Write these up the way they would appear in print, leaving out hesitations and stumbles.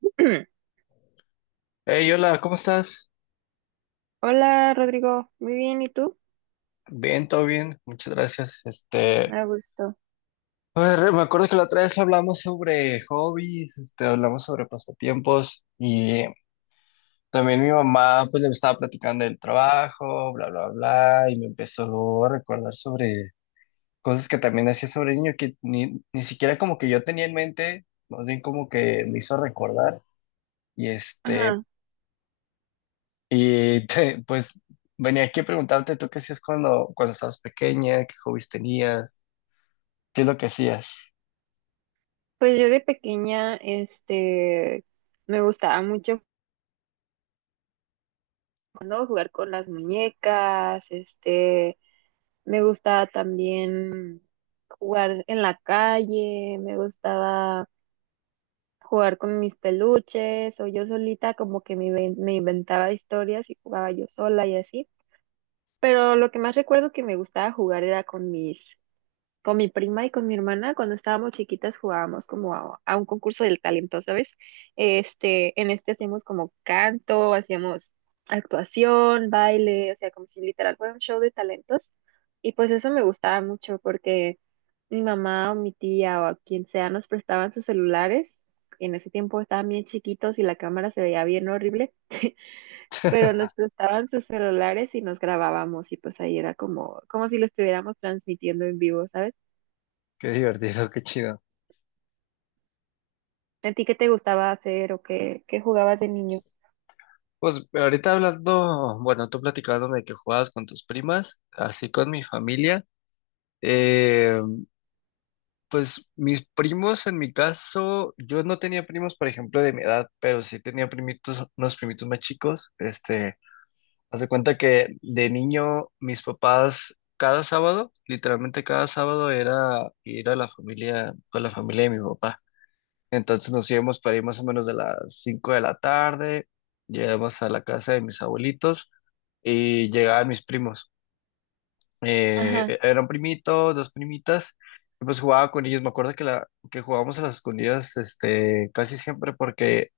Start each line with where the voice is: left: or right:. left: Hey, hola, ¿cómo estás?
right: Hola Rodrigo, muy bien, ¿y tú?
left: Bien, todo bien, muchas gracias. Este,
right: A gusto.
left: a ver, me acuerdo que la otra vez hablamos sobre hobbies, este, hablamos sobre pasatiempos y también mi mamá pues le estaba platicando del trabajo, bla, bla, bla, y me empezó a recordar sobre cosas que también hacía sobre niño que ni siquiera como que yo tenía en mente, más bien como que me hizo recordar y este,
right: Ajá.
left: y pues venía aquí a preguntarte tú qué hacías cuando estabas pequeña, qué hobbies tenías. ¿Qué es lo que hacías?
right: Pues yo de pequeña, me gustaba mucho, ¿no?, jugar con las muñecas. Me gustaba también jugar en la calle, me gustaba jugar con mis peluches o yo solita, como que me inventaba historias y jugaba yo sola y así. Pero lo que más recuerdo que me gustaba jugar era con mi prima y con mi hermana. Cuando estábamos chiquitas, jugábamos como a un concurso del talento, ¿sabes? En este hacíamos como canto, hacíamos actuación, baile, o sea, como si literal fuera un show de talentos. Y pues eso me gustaba mucho porque mi mamá o mi tía o a quien sea nos prestaban sus celulares. En ese tiempo estaban bien chiquitos y la cámara se veía bien horrible, pero nos prestaban sus celulares y nos grabábamos y pues ahí era como, como si lo estuviéramos transmitiendo en vivo, ¿sabes?
left: Qué divertido, qué chido.
right: ¿A ti qué te gustaba hacer o qué jugabas de niño?
left: Pues ahorita hablando, bueno, tú platicándome de que jugabas con tus primas, así con mi familia. eh, pues mis primos, en mi caso, yo no tenía primos, por ejemplo, de mi edad, pero sí tenía primitos, unos primitos más chicos. Este, haz de cuenta que de niño, mis papás, cada sábado, literalmente cada sábado era ir a la familia, con la familia de mi papá. Entonces nos íbamos para ir más o menos de las 5 de la tarde, llegamos a la casa de mis abuelitos y llegaban mis primos.
right: Ajá.
left: Era un primito, dos primitas, y pues jugaba con ellos. Me acuerdo que jugábamos a las escondidas, este, casi siempre porque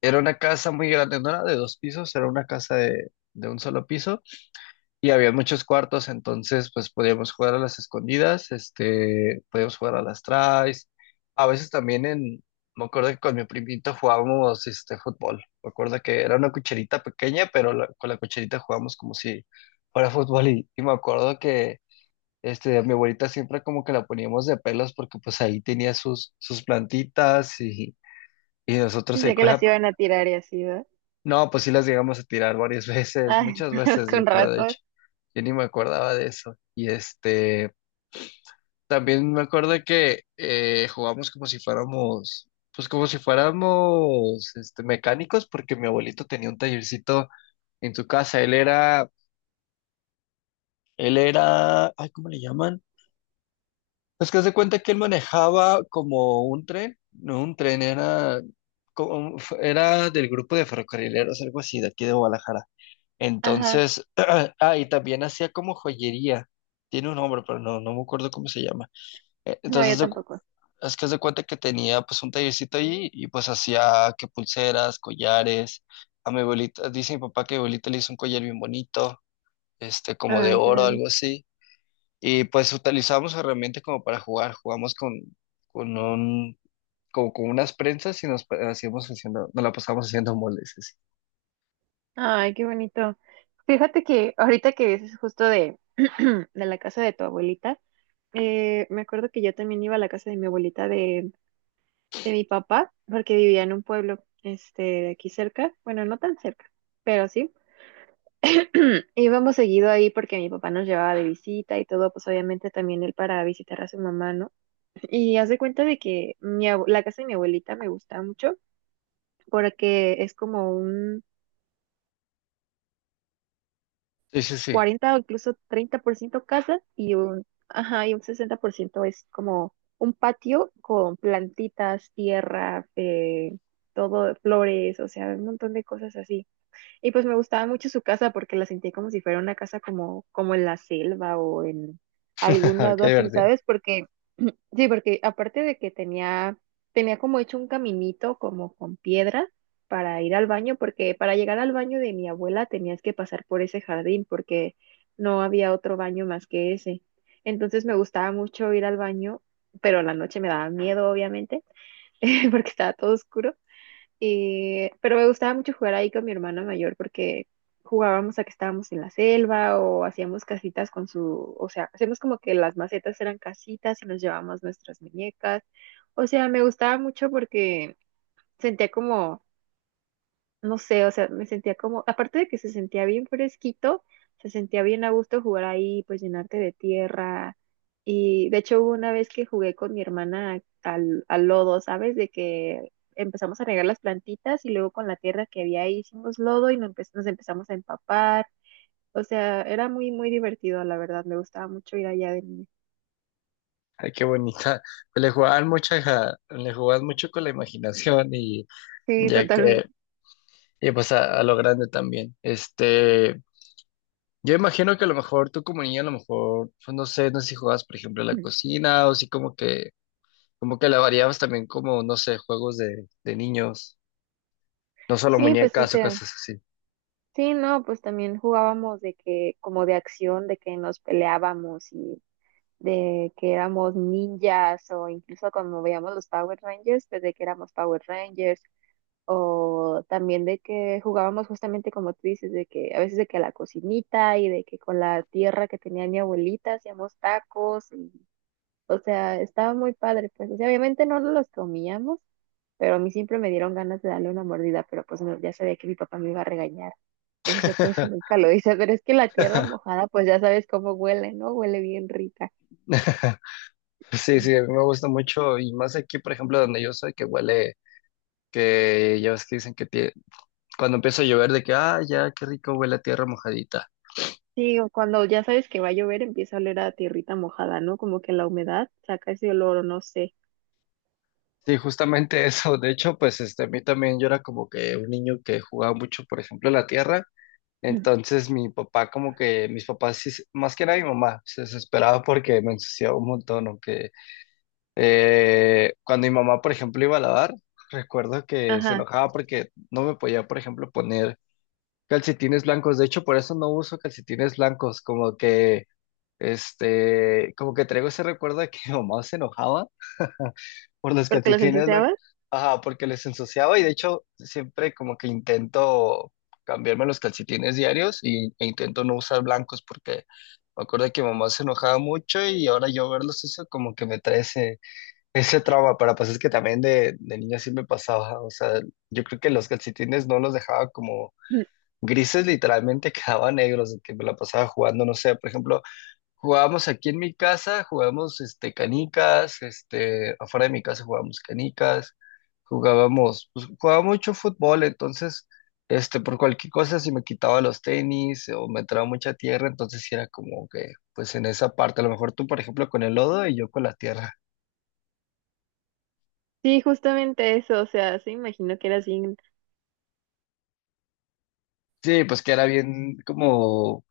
left: era una casa muy grande, no era de dos pisos, era una casa de un solo piso y había muchos cuartos, entonces pues podíamos jugar a las escondidas, este, podíamos jugar a las tries. A veces también en, me acuerdo que con mi primito jugábamos este fútbol. Me acuerdo que era una cucharita pequeña, pero con la cucharita jugábamos como si fuera fútbol y me acuerdo que este, a mi abuelita siempre como que la poníamos de pelos porque pues ahí tenía sus plantitas y nosotros
right: Pensé
left: ahí
right: que
left: con
right: las
left: la
right: iban a tirar y así, ¿verdad?
left: no, pues sí las llegamos a tirar varias veces,
right: Ay,
left: muchas
right: pues
left: veces yo
right: con
left: creo, de
right: razón.
left: hecho. Yo ni me acordaba de eso. Y este, también me acuerdo que jugamos como si fuéramos, pues como si fuéramos este, mecánicos, porque mi abuelito tenía un tallercito en su casa. Él era, ay, ¿cómo le llaman? Pues que haz de cuenta que él manejaba como un tren, no un tren, era, como, era del grupo de ferrocarrileros, algo así, de aquí de Guadalajara.
right: Ajá.
left: Entonces, ah, y también hacía como joyería. Tiene un nombre, pero no, no me acuerdo cómo se llama.
right: No, yo
left: Entonces,
right: tampoco.
left: es que se cuenta que tenía pues un tallercito ahí y pues hacía que pulseras, collares. A mi abuelita, dice mi papá que mi abuelita le hizo un collar bien bonito, este, como de
right: Ay, qué
left: oro,
right: bonito.
left: algo así. Y pues utilizábamos herramientas como para jugar. Jugamos con un, como con unas prensas y hacíamos haciendo, nos la pasábamos haciendo moldes, así.
right: Ay, qué bonito. Fíjate que ahorita que dices justo de, de la casa de tu abuelita, me acuerdo que yo también iba a la casa de mi abuelita de mi papá, porque vivía en un pueblo, de aquí cerca, bueno, no tan cerca, pero sí. Íbamos seguido ahí porque mi papá nos llevaba de visita y todo, pues obviamente también él para visitar a su mamá, ¿no? Y haz de cuenta de que la casa de mi abuelita me gusta mucho porque es como un
left: Sí, sí, sí.
right: 40% o incluso 30% casa y un, ajá, y un 60% es como un patio con plantitas, tierra, todo, flores, o sea, un montón de cosas así. Y pues me gustaba mucho su casa porque la sentí como si fuera una casa como en la selva o en algún lado
left: Qué
right: así,
left: divertido.
right: ¿sabes? Porque, sí, porque aparte de que tenía como hecho un caminito como con piedra para ir al baño, porque para llegar al baño de mi abuela tenías que pasar por ese jardín porque no había otro baño más que ese. Entonces me gustaba mucho ir al baño, pero en la noche me daba miedo, obviamente, porque estaba todo oscuro. Pero me gustaba mucho jugar ahí con mi hermana mayor porque jugábamos a que estábamos en la selva o hacíamos casitas con su, o sea, hacemos como que las macetas eran casitas y nos llevábamos nuestras muñecas. O sea, me gustaba mucho porque sentía como, no sé, o sea, me sentía como, aparte de que se sentía bien fresquito, se sentía bien a gusto jugar ahí, pues llenarte de tierra. Y de hecho hubo una vez que jugué con mi hermana al lodo, ¿sabes? De que empezamos a regar las plantitas y luego con la tierra que había ahí hicimos lodo y nos empezamos a empapar. O sea, era muy, muy divertido, la verdad. Me gustaba mucho ir allá de niña.
left: Ay, qué bonita. Pues le jugaban mucho, le jugaban mucho con la imaginación y
right: Sí,
left: ya que,
right: totalmente.
left: y pues a lo grande también. Este, yo imagino que a lo mejor tú como niña, a lo mejor, pues no sé, no sé si jugabas, por ejemplo, a la cocina o si como que la variabas también como, no sé, juegos de niños, no solo
right: Sí, pues, o
left: muñecas o
right: sea,
left: cosas así.
right: sí, no, pues también jugábamos de que como de acción, de que nos peleábamos y de que éramos ninjas, o incluso cuando veíamos los Power Rangers, pues de que éramos Power Rangers, o también de que jugábamos justamente como tú dices, de que a veces de que a la cocinita, y de que con la tierra que tenía mi abuelita hacíamos tacos y, o sea, estaba muy padre, pues, o sea, obviamente no los comíamos, pero a mí siempre me dieron ganas de darle una mordida, pero pues ya sabía que mi papá me iba a regañar. Entonces yo por eso nunca lo hice, pero es que la tierra mojada, pues ya sabes cómo huele, ¿no? Huele bien rica.
left: Sí, sí, a mí me gusta mucho y más aquí, por ejemplo, donde yo soy, que huele, que ya ves que dicen que cuando empieza a llover de que, ah, ya, qué rico huele la tierra mojadita.
right: Sí, o cuando ya sabes que va a llover, empieza a oler a tierrita mojada, ¿no? Como que la humedad saca ese olor, o no sé.
left: Sí, justamente eso. De hecho, pues este, a mí también yo era como que un niño que jugaba mucho, por ejemplo, en la tierra.
right: Mm.
left: Entonces mi papá como que, mis papás, más que nada mi mamá, se desesperaba porque me ensuciaba un montón. O que cuando mi mamá, por ejemplo, iba a lavar, recuerdo que se
right: Ajá,
left: enojaba porque no me podía, por ejemplo, poner calcetines blancos. De hecho, por eso no uso calcetines blancos, como que. Este, como que traigo ese recuerdo de que mi mamá se enojaba por los
right: porque los
left: calcetines,
right: ensuciabas.
left: ajá, porque les ensuciaba y de hecho siempre como que intento cambiarme los calcetines diarios e intento no usar blancos porque me acuerdo que mi mamá se enojaba mucho y ahora yo verlos eso como que me trae ese trauma, pero pues es que también de niña sí me pasaba, o sea, yo creo que los calcetines no los dejaba como
right: Mm.
left: grises, literalmente quedaban negros, de que me la pasaba jugando, no sé, por ejemplo. Jugábamos aquí en mi casa, jugábamos este, canicas, este, afuera de mi casa jugábamos canicas, jugábamos, pues jugaba mucho fútbol, entonces, este, por cualquier cosa, si me quitaba los tenis o me entraba mucha tierra, entonces sí era como que, pues en esa parte, a lo mejor tú, por ejemplo, con el lodo y yo con la tierra.
right: Sí, justamente eso, o sea, se imagino que era así.
left: Sí, pues que era bien como,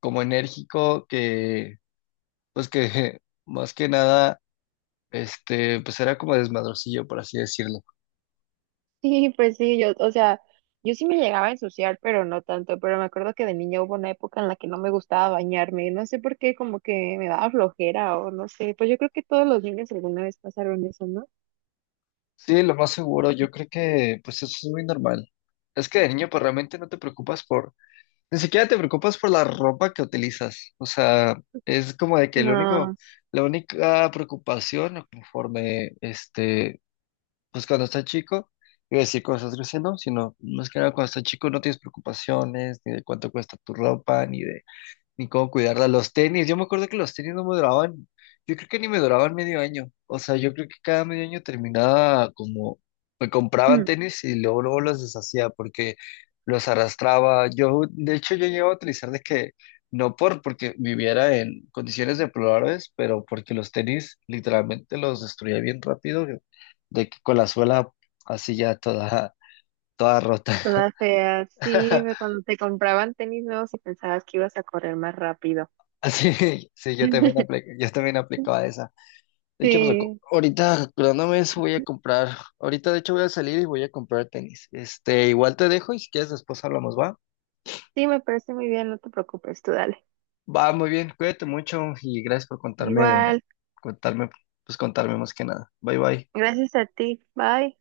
left: como enérgico, que, pues que más que nada, este, pues era como desmadrocillo, por así decirlo.
right: Sí, pues sí, yo, o sea, yo sí me llegaba a ensuciar, pero no tanto, pero me acuerdo que de niña hubo una época en la que no me gustaba bañarme, no sé por qué, como que me daba flojera o no sé, pues yo creo que todos los niños alguna vez pasaron eso, ¿no?
left: Sí, lo más seguro, yo creo que pues eso es muy normal. Es que de niño pues realmente no te preocupas por, ni siquiera te preocupas por la ropa que utilizas. O sea, es como de que lo
right: No.
left: único, la única preocupación conforme este, pues cuando estás chico, iba a decir cuando estás creciendo, sino más que nada cuando estás chico no tienes preocupaciones ni de cuánto cuesta tu ropa, ni de ni cómo cuidarla. Los tenis, yo me acuerdo que los tenis no me duraban, yo creo que ni me duraban medio año. O sea, yo creo que cada medio año terminaba como, me compraban tenis y luego, luego los deshacía porque los arrastraba. Yo, de hecho, yo llegaba a utilizar de que, no porque viviera en condiciones deplorables, pero porque los tenis literalmente los destruía bien rápido, de que con la suela así ya toda, toda rota.
right: Toda fea. Sí, ve, cuando te compraban tenis nuevos y pensabas que ibas a correr más rápido.
left: Así, sí, yo también aplicaba esa. De hecho, pues
right: Sí,
left: ahorita acordándome de eso voy a comprar. Ahorita, de hecho, voy a salir y voy a comprar tenis. Este, igual te dejo y si quieres después hablamos, ¿va?
right: sí, me parece muy bien, no te preocupes, tú dale.
left: Va, muy bien, cuídate mucho y gracias por contarme,
right: Igual,
left: contarme, pues contarme más que nada. Bye, bye.
right: gracias a ti. Bye.